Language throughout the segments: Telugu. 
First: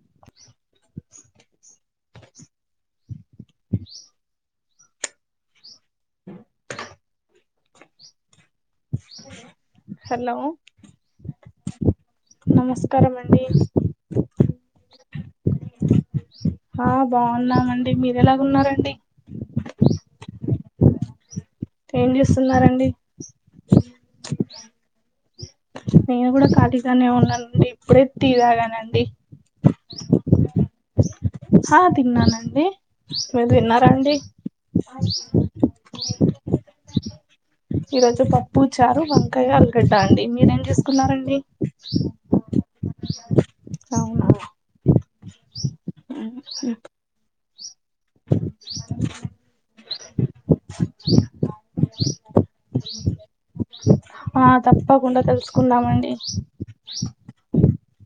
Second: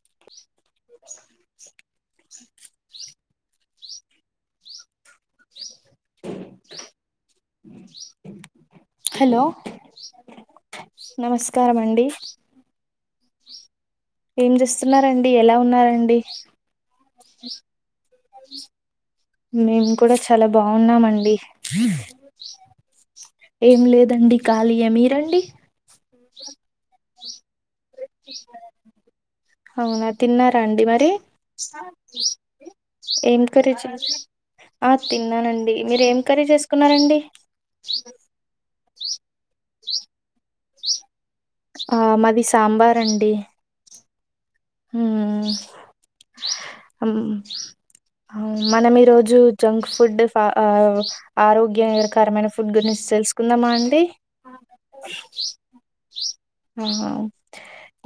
[inaudible] [inaudible] హలో హలో నమస్కారామండి నమస్కారమండి ఏం చేస్తున్నారండి ఎలా ఉన్నారండి ఆ బాగున్నామండి మీరు ఎలాగ ఉన్నారండి మేము కూడా చాలా బాగున్నామండి ఏం చేస్తున్నారండి ఏం లేదండి ఖళియే మీరండి నేను కూడా ఖాళీగానే ఉన్నానండి ఇప్పుడే తీరాగానండి అవునా తిన్నారా అండి మరి ఆ తిన్నానండి ఏం మీరు కరీజ తిన్నారా అండి ఆ తిన్నానండి మీర ఏం కరీ చేసుకున్నారండి ఈరోజు పప్పు చారు వంకాయ అలగడ్డ అండి మీరేం చేసుకున్నారండి ఆ మాది సాంబార్ అండి అవున హ మనం ఈ రోజు జంక్ ఫుడ్ ఆరోగ్యకరమైన ఫుడ్ గురించి మెస్ తెలుసుకుందామా అండి ఆ తప్పకుండా తెలుసుకుందామండి ఆ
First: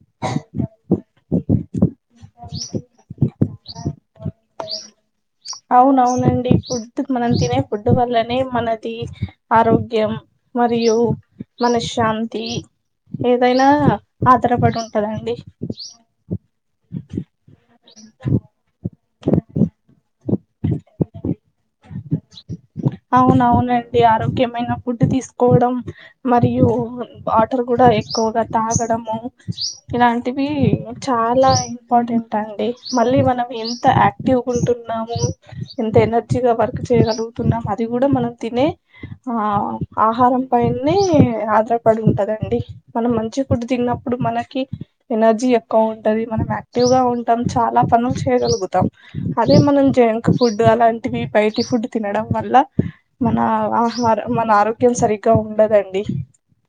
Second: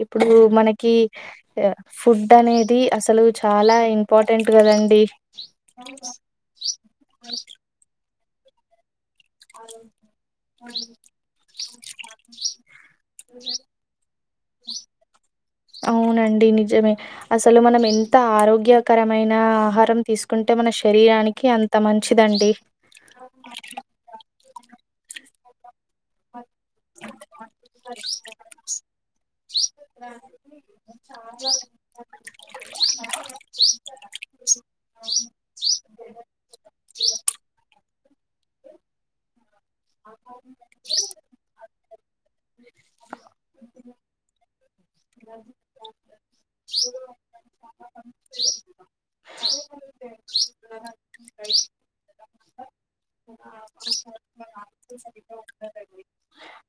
ఇప్పుడు మనకి ఫుడ్ అనేది అసలు చాలా ఇంపార్టెంట్ కదండి అవున అవునండి ఫుడ్ మనం తినే ఫుడ్ వల్లనే మనది ఆరోగ్యం మరియు మనశ్శాంతి ఏదైనా ఆధారపడి ఉంటందండి ఆరోగ్య కరమైన ఆహారం తీసుకుంటే మన శరీరానికి అంత మంచిదండి అవునవునండి ఆరోగ్యమైన ఫుడ్ తీసుకోవడం మరియు వాటర్ కూడా ఎక్కువగా తాగడము ఇలాంటివి చాలా ఇంపార్టెంట్ తంటా అండి మళ్ళీ మనం ఆక్టివ్ ఉంటున్నాము ఎంత ఎనర్జీగా వర్క్ చేయగలుగుతున్నా అది కూడా మనం తినే ఆ ఆహారం పని ఆదర పడి ఉంటదండి మనం మంచి ఫుడు తిన్నప్పుడు మనకి ఎనర్జీ ఎక్కువ ఉంటంది మనం యాక్టివ్ గా ఉంటాం చాలా పనులు చేయగలుగు తం అదే మనం జంక్ ఫుడ్ అలాంటివి బయటి ఫుడ్ తినడం వల్ల మన ఆహార మన ఆరోగ్యం సరిగ్గా ఉండదండి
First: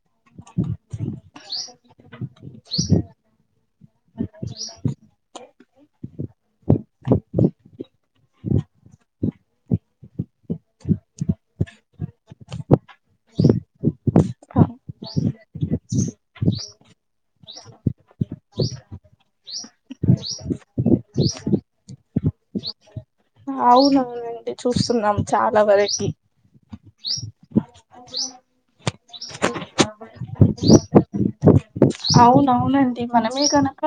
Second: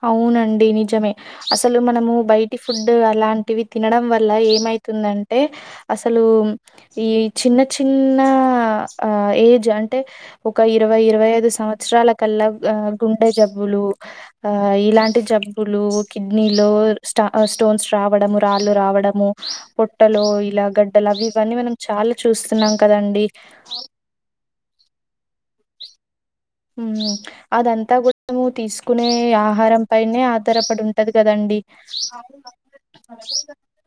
అవునండి నిజమే అసలు మనము బయటి ఫుడ్ అలాంటివి తినడం వల్ల ఏమైతుందంటే అసలు ఈ చిన్న చిన్న ఆ ఏజ్ అంటే ఒక ఇరవై ఇరవై ఐదు సంవత్సరాల కల్లా గుండె జబ్బులు ఆ ఇలాంటి జబ్బులు కిడ్నీలో స్టా స్టోన్స్ రావడము రాళ్ళు రావడము పొట్టలు ఇలా గడ్డలు అవి ఇవన్నీ మనం చాలా చూస్తున్నాం కదండి అవునవునండి చూస్తున్నాం చాలా వ వేరటి ఉ అదంతా కొంచము తీసుకు కునే ఆహారం పైనే ఆధారపడి ఉంటది కదండి అవున అవునండి మనమే గనక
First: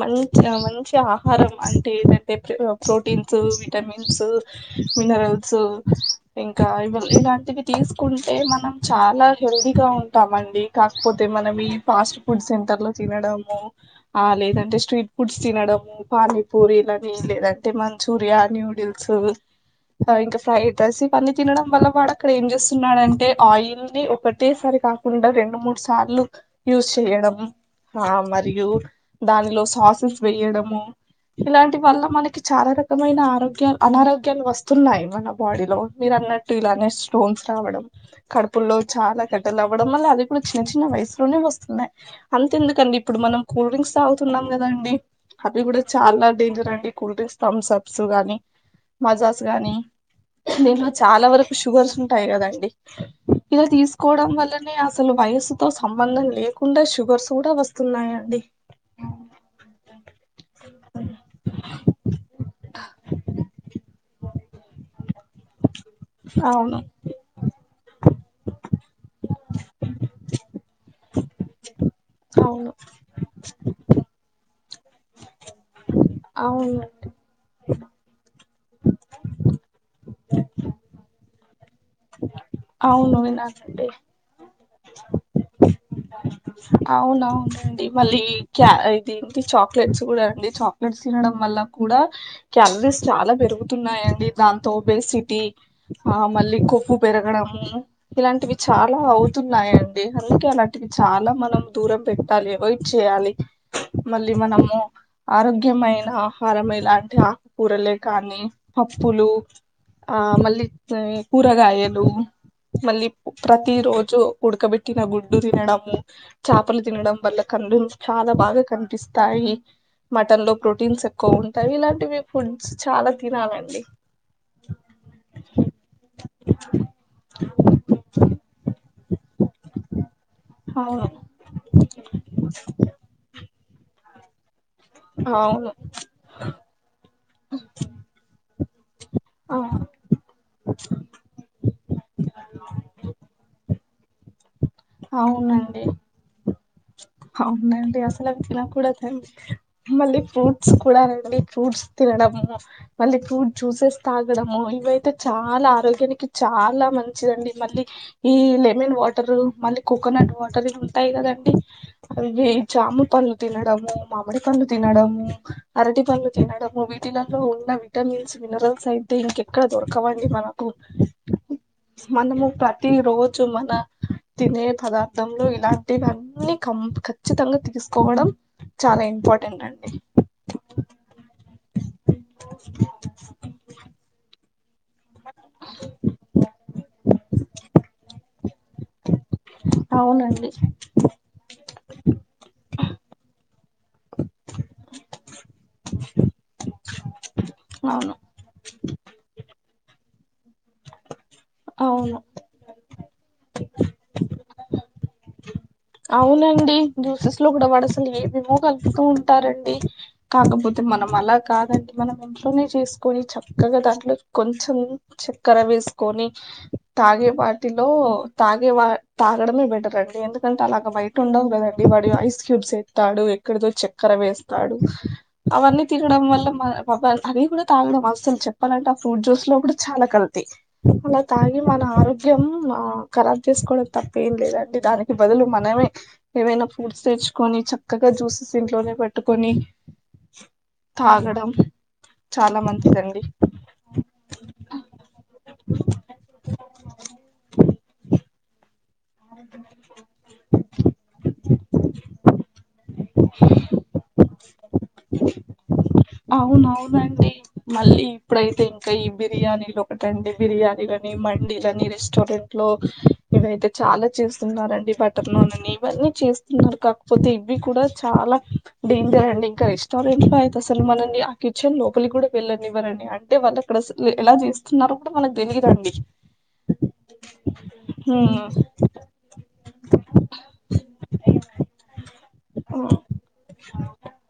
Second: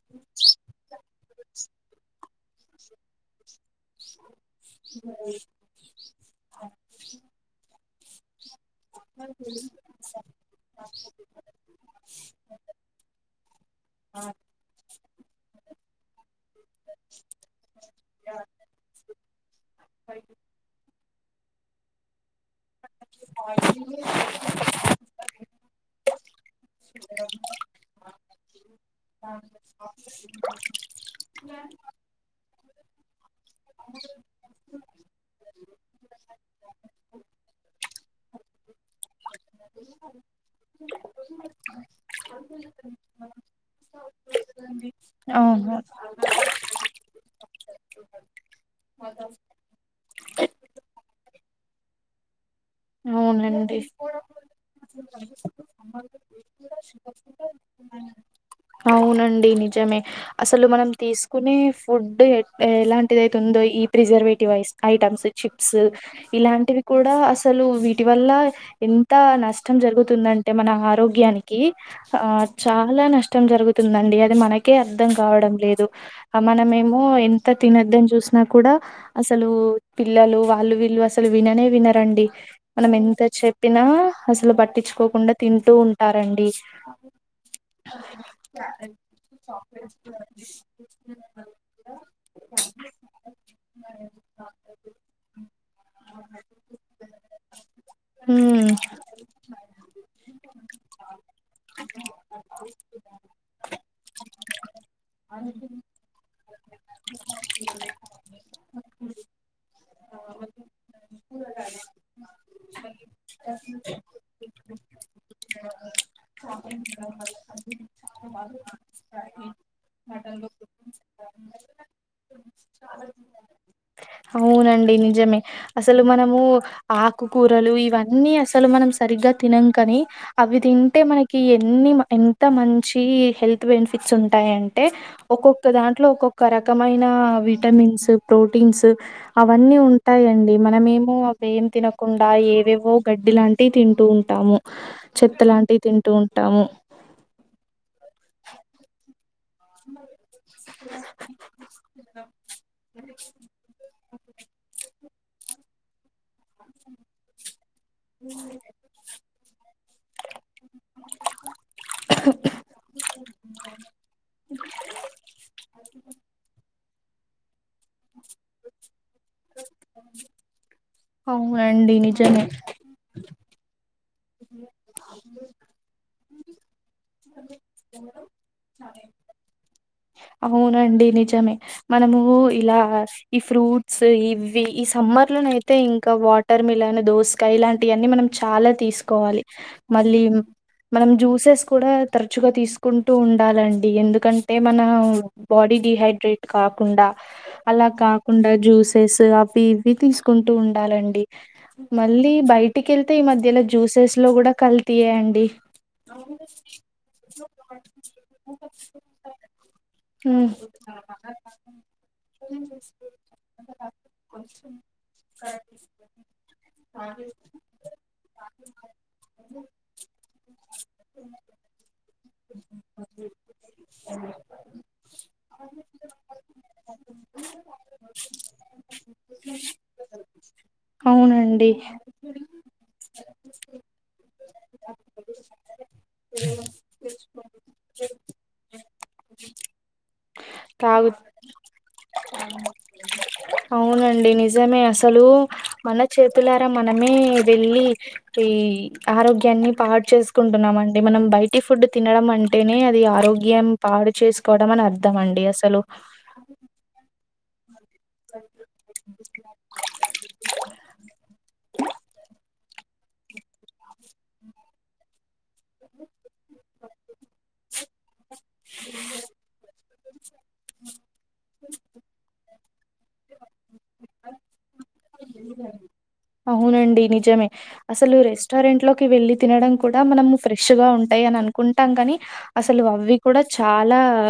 మంచి మంచి ఆహారం అంటే ఏదంటే ప్రోటీన్స్ విటమిన్స్ మినరల్స్ ఇంకా ఇలాంటివి తీసుకుంటే మనం చాలా హెల్దీగా ఉంటామండి కాకపోతే మనం ఈ ఫాస్ట్ ఫుడ్ సెంటర్ లో తినడము ఆ లేదంటే స్ట్రీట్ ఫుడ్స్ తనడము పూరీలని లేదంటే మంచూరియా న్యూడిల్స్ ఇంకా ఫ్రైడ్ రైస్ పని తినడం వల్ల వాడు అక్కడ ఏం చేస్తున్నాడంటే ఆయిల్ ని ఒకటేసారి కాకుండా రెండు మూడు స వాళ్ళు యూస్ చేయడం మరి మరియు దానిలో సాసెస్ వేయడము ఇలాంటి వల్ల మనకి చాలా రకమైన ఆరోగ్యాలు అనారోగ్యాలు వస్తున్నాయి మనం బాడీ లో మీరు అన్నట్టు ఇలానే స్టోన్స్ రావడం కడుపుల్లో చాలా గట్టలు అవ్వడం మళ్ళ అది కూడా చిన్న చిన్న వయసులోనే వస్తున్నాయి అంత ఎందుకండి ఇప్పుడు మనం కూల్ డ్రింక్స్ తాగుతున్నాం కదండి అవి ఆహా కూడా చాలా డేంజర్ అండి కూల్డ్రింగ్స్ స్థమ్స్ అప్స్ గానీ మజాస్ గాని దీంలో చాలా వరకు షుగర్స్ ఉంటాయి కదండి ఇలా అవునండి తీసుకోవడం వల్లనే అసలు వయసుతో సంబంధం లేకుండా షుగర్స్ కూడా వస్తున్నాయండి అవునండి నిజమే అసలు మనం తీసుకునే ఫుడ్ ఎలాంటిది అైతుందో ఈ ప్రిజర్వేటివ్ఐ ఐటమ్స్ చిప్స్ అవును ఇలాంటివి కూడా అసలు వీటి వల్ల ఎంత నష్టం జరుగుతుందంటే మన ఆరోగ్యానికి కి ఆ అవును చాలా నష్టం జరుగుతుందండి అది మనకి అర్థం కావడం లేదు ఆ మనమేమో అవునండి ఎంత తినొద్దని చూసిన కూడా అసలు పిల్లలు వాళ్ళు వీళ్ళు అసలు విననే వినరండి మనం అవును ఎంత చెప్పినా విన్నానండి అసలు పట్టించుకోకుండా తింటూ ఉంటారండి అవునవునండి మళ్ళీ ఇది ఏంటి చాక్లెట్స్ కూడా అండి చాక్లెట్స్ తినడం వల్ల కూడా క్యాలరీస్ చాలా పెరుగు చతున్నాయండి దాంతోబేసిటీ మళ్ళ ఉప్పు పెరగడము ఇలాంటివి హ్మ్ చాలా అవుతున్నాయిండి అందుకే అలాంటివి చాలా మనం దూరం పెట్టాలి అవయిట్ చేయాలి మళ్ళీ మనము ఆరోగ్యమైన ఆహారం ఇలాంటి ఆకుకూరలే కానీ పప్పులు ఆ మళ్ళీ కూరగాయలు మళ్ళీ ప్రతి రోజు ఉడకబెట్టిన గుడ్డు తినడము చేపలు తినడం వల్ల కన్ను చాలా బాగా కనిపిస్తాయి మటన్ లో ప్రోటీన్స్ ఎక్కువ ఉంటాయి ఇలాంటివి ఫుడ్స్ చాలా తినాలండి అవునండి నిజమే అసలు మనం ఆకుకూరలు ఇవన్నీ అసలు మనం సరిగ్గా తినం కాని అవి తింటే అవును మనకి ఎన్ని అన్ని ఎంత మంచి హెల్త్ బెనిఫిట్స్ ఉంటాయిండి అవును ఒకొక్కదంట్లో ఒక్కొక్క రకమైన విటమిన్స్ ప్రోటీన్స్ అవి ఆ అన్ని టె ఉంటాయిండి మనమేమో అవి ఏం తినకుండా ఏవేవో గడ్డి లాంటివి తింటూ ఉంటాము చెత్త లాంటివి అవునండి తింటూ ఉంటాము నండి అసలు చి నాక్ కూడా మళ్ళీ ఫ్రూట్స్ కూడా రండి ఫ్రూట్స్ తినడము మళ్ళీ ఫ్రూట్ జ్యూసెస్ తాగడము అయితే చాలా ఆరోగ్యానికి చాలా మంచిదండి మళ్ళీ ఈ లెమన్ వాటర్ మళ్ళీ కోకోనట్ వాటరవి ఉంటాయి కదండి అవి జామ పండ్లు తినడము మామిడి పండ్లు తినడము అరటి పండ్లు తినడము నే తినలో ఉన్న విటమిన్స్ మినరల్స్ అయి తే ఇంకెక్కడ దొరకవండి మనకు అవునండి నిజమే. మనము ప్రతి రోజు చు మన తినే పదార్థంలో ఇలాంటివన్నీ కం ఖచ్చితంగ తీసుకోవడం చాలా ఇంపార్టెంట్ అండి అవునండి నిజమే మనము ఇలా ఈ ఫ్రూట్స్ ఇవి ఈ సమ్మర్లోనయితే ఇంకా వాటర్ మిలన్ దోసకాయ ఇలాంటియన్నీ మనం చాలా తీస్ కోవాలి మళ్ళీ అవునండి మనం జ్యూసెస్ కూడా తరచుగా తీసుకుంటూ ఉండాలం ఎందుకంటే మన బాడీ డిహైడ్రేట్ కాకుండా అలా అవును కాకుండా జూ సేస్స్ అవి ఇవి తీస్ టూ ఉండాలండి అవును మళ్ళ బయటికి వెళ్తే ఈ మధ్యలో జ్యూసెస్లో కూడా కల్తీయేండి అవునండి జ్యూసెస్ లో కూడా వాడు అసలు ఏమేమో కలుపుతూ ఉంటారండి హ్మ్. కాకపోతే మనం అలా కాదండి మనం ఇంట్లోనే చేసుకొని చక్కగా దాంట్లో కొంచం చక్కెర వేస్ తీసుకొని తాగే వాటిలో తాగేవా తాగడమే బెటర్ అండి ఎందు ఎంటే అలాగ బయట ఉండవు కదండి వాడు ఐస్ క్యూబ్స్ ఎస్తాడు ఎక్కడిదో చక్కెర వేస్తాడు అవన్నీ తినడం వల్ల మా అవి కూడా తాగడం అస్సలు చెప్పాలంటే ఆ ఫ్రూట్ జ్యూస్ లో కూడా చాలా కల్తీ అలా తాగి అవునండి. మన ఆరోగ్యం ఆ ఖరాబ్ చేసుకోడం తప్ప ఏం లేదండి దాని బదులు మనమే ఏమైనా ఫ్రూట్స్ తెచ్చుకొని చక్కగా జ్యూసెస్ ఇంట్లోనే పెట్టుకొని తాగు తాగడం చాలా మంచిదండి అవునండి నిజమే అసలు మన చేతులారా మనమే వెళ్ళి ఈ ఆరోగ్యాన్ని పాడు చేసుకుంటున్నాం అండి మనం బయటి ఫుడ్ తినడం అంటేనే అది ఆరోగ్యం పా అది చేసుకోవడం అని అర్థం అండి అసలు అవునండి మళ్ళీ ఇప్పుడైతే ఇంకా ఈ బిర్యానీలు ఒకటండి బిర్యానీలని మండీలని రెస్టారెంట్ లో ఇవయితే చాలా చూస్తున్నారండి బటర్లో నన్ ఇవన్నీ చేస్తున్నారు కాకపోతే ఇవి కూడా చాలా డేంజర్ అండ్ ఇంకా రెస్టారెంట్లో అయి అసలు మనల్ని ఆ కిచెన్ లోపలికి కూడా వెళ్లనివ్వరండి అంటే వాళ్ళు అక్కడ ఎలా చేస్ అవునండి నిజమే అసలు హ్మ్ రెస్టారెంట్ల క వెళ్ళి తినడం కూడా మనం ఫ్రెష్ గా ఉంటాయి అని అనుకుంటాం కానీ అసలు అవి కూడా చాలా ఆ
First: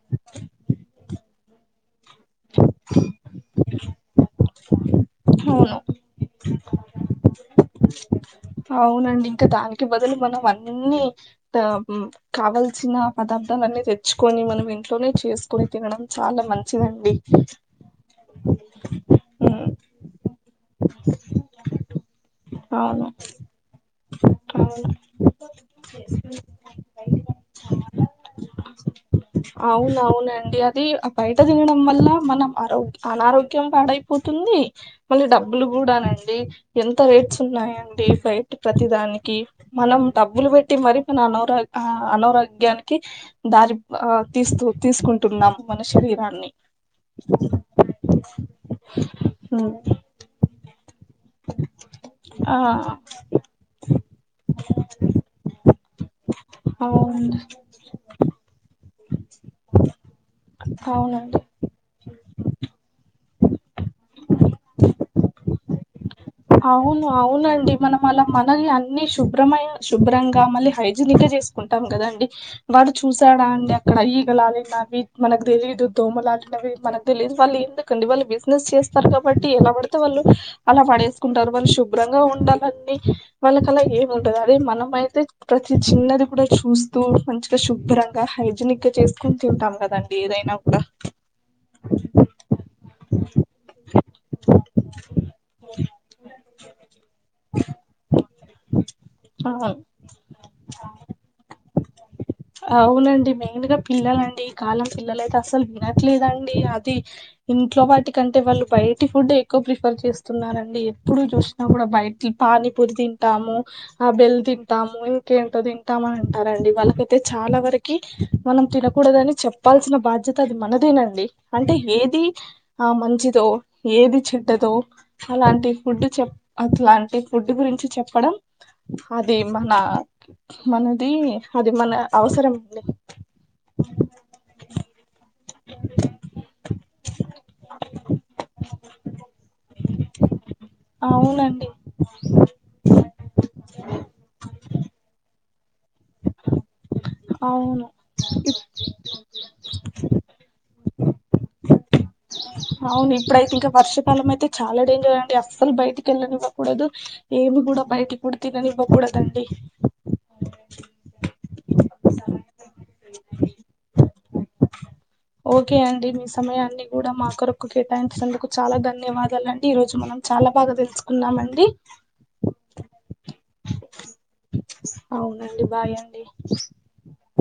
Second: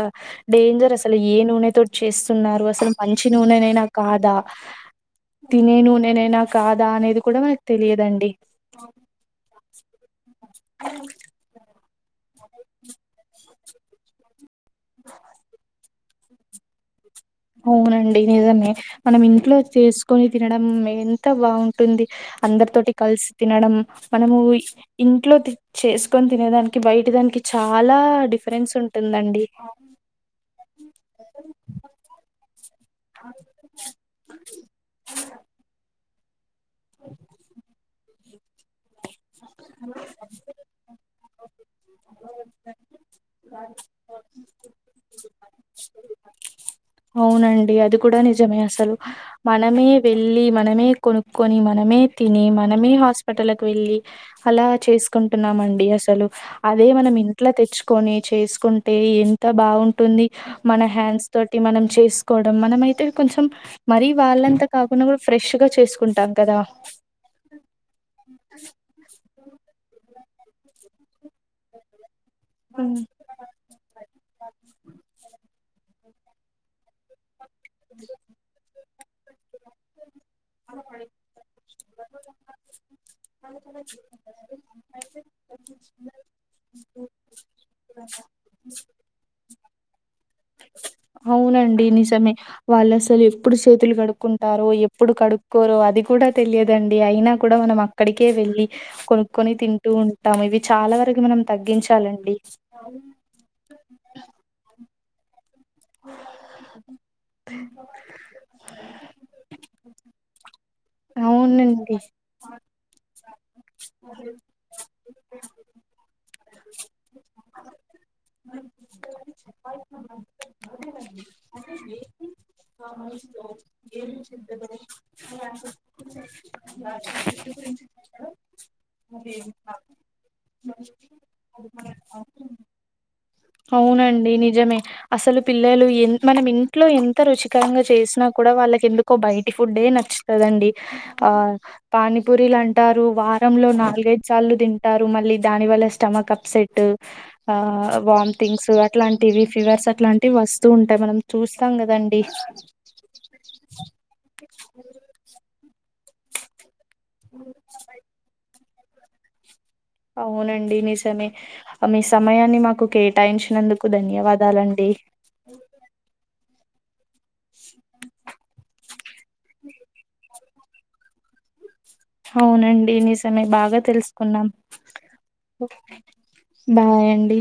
డేంజర్ అసలు ఏను నతోటి చేస్తున్నారు అసలు మంచి నూననైనా కాదా అవును తినేను నేనైనా కాదా అనేది కూడా మనకు తెలియదండి ఇన్ని అ కావల్సిన పదార్థాల అన్ని తెచ్చుకొని మనమే ఇంట్లోనే చేసుకోని తినడం చాలా మంచిదండి అవునండి నిజమే మనం ఇంట్లో ఉమ్, చేసుకొని తినడం ఎంత బాగుంటుంది అందరితోటి అవును కలిసి తినడం మనము అవును ఇంట్లో చేసుకొని తినేదానికి బయటిదానికి అవున అవునండి అది ఆ బయట తినడం వల్ల మనం ఆరోగ్య అనారోగ్యం పాడైపోతుంది మళ్ళీ డబ్బులు కూడా నండి ఎంత రేట్స్ ఉన్నాయి అండి బయట ప్రతిదానికి మనం డబ్బులు పెట్టి మరీ మన ఆనారోగ్య ఆ అనారోగ్యానికి దారి ఆ తీస్తు తీసుకుంటున్నాం మన శరీరాన్ని అవునండి అది కూడా నిజమే అసలు ఉమ్. మనమే వెళ్ళి మనమే కొనుక్కొని మనమే తిని ఆ మనమే హాస్పిటల్ కి వెళ్ళి అలా చేసుకుంటున్నాండి అసలు అదే మన అవును ఇంట్లో తెచ్చుకొని చేసుకుంటే ఎంత బాగుంటుంది మన హ్యాండ్స్ అవునండి తో టి మనం చేసుకోవడం మనం అయితే కొంచెం మరీ వాళ్ళంతా కాకుండా కూడా ఫ్రెష్ గా చేసుకుంటాం కదా ఆ అవును అవునండి మనం అలా మన అన్ని శుభ్రమైన శుభ్రంగా ఇక మళ్ళీ హైజీనిక్ గా చేసుకుంటాం కదండి వాళ్ళు హ్మ్. చూసాడా అండి అక్కడ ఈగ లాలినవి మనకు తెలీదు దోమ లాలినవి మనకు తెలిదు వాళ్ళు ఎందుకండి వాళ్ళు బిజినెస్ చేస్తారు కాబట్టి ఎలా పడితే వాళ్ళు అలా పడేసుకుంటారు వాళ్ళు శు భ్రంగా ఉండాలీ వాళ్ళకు అలా ఏమింటది అదే మనం అయితే ప్రతి చిన్నది కూడా చూస్తూ మంచిగా శుభ్రంగా హైజీనిక్ గా చేసుకొని తింటాం కదండి నబ్బా అవునండి నిజమే వాళ్ళు అసలు ఎప్పుడు చేతులు కడుక్కుంటారో ఎప్పుడు కడుక్కోరో అది కూడా తెలియదండి ఇవి అయినా కూడా మనం అక్కడికే వెళ్ళి కొనుక్కొని అవును తింటూ ఉంటాము ఇవి చాలా వరకు మనం తగ్గించు కోవాలండి అండి మెయిన్ గా తిన్నాలి అండి కాని మన పిల్లలు అయితే అసలు వినట్లేదండి అది ఇంట్లో వాటి కంటే వాళ్ళు బయటి ఫుడ్ ఎక్కువ ప్రిఫర్ చేస్తున్న రండి ఎప్పుడు చూసినా కూడా అవునండి. బయట పానీ పూరి తింటాము ఆ బెల్ తింటాము కేం తో తింటామని అంటారండి వాళ్ళకైతే చాలా వరకి మనం తినకూడద అని చెప్పాల్సిన బాధ్యత చూస్తే అది మనదేనండి అంటే ఏది ఆ మంచిదో ఏది చెడ్డదో అలాంటి ఫుడ్ చెప్ అట్లాంటి ఫుడ్ గురించి చెప్పడం అది మన మనది అది మన అవసరంలో అవునండి నిజమే అసలు పిల్లలు ఎం మనం ఇంట్లో ఎంత రుచికరంగా చేసినా కూడా వాళ్ళకి ఎందుకో బయటి ఫుడ్ ఎ నచ్చుతది అండి ఆ అవునండి పానీపూరిలు అంటారు వారంలో నాలుగైదు సార్లు తింటారు మళ్ళీ దాని వల్ల స్టమక్ అప్సెటు ఆ అవును వాళ్ళ థింగ్స్ అట్లాంటివి ఫీవర్స్ అట్లాంటివి వస్తూ ఉంటాయి మనం చూస్తాం కదండీ అవును ఇప్పుడైతే ఇంకా వర్షకాలమే చాలా డేంజర్ అండి అస్సలు బయటికి వెళ్ళనివ్వకూడదు ఏమి కూడా బయటి పుడ్ తినని ఇవ్వ కూడాదు అండి డి నిజమే మీ సమయాన్ని మాకు కేటాయించి నందుకు ధన్యవాదాలండి ఓకే అండి మీ మీ కూడా మా కొరొకు కేటాయించినందుకు చాలా ధన్య ధన్యవాదాలు అండి ఈ రోజు మనం చాలా బాగా తెలుసుకున్నాము అండి అవునండి నిజమే బాగా తెలుసుకున్నాం అవునండి బాయ్ అండి బాయ్ అండి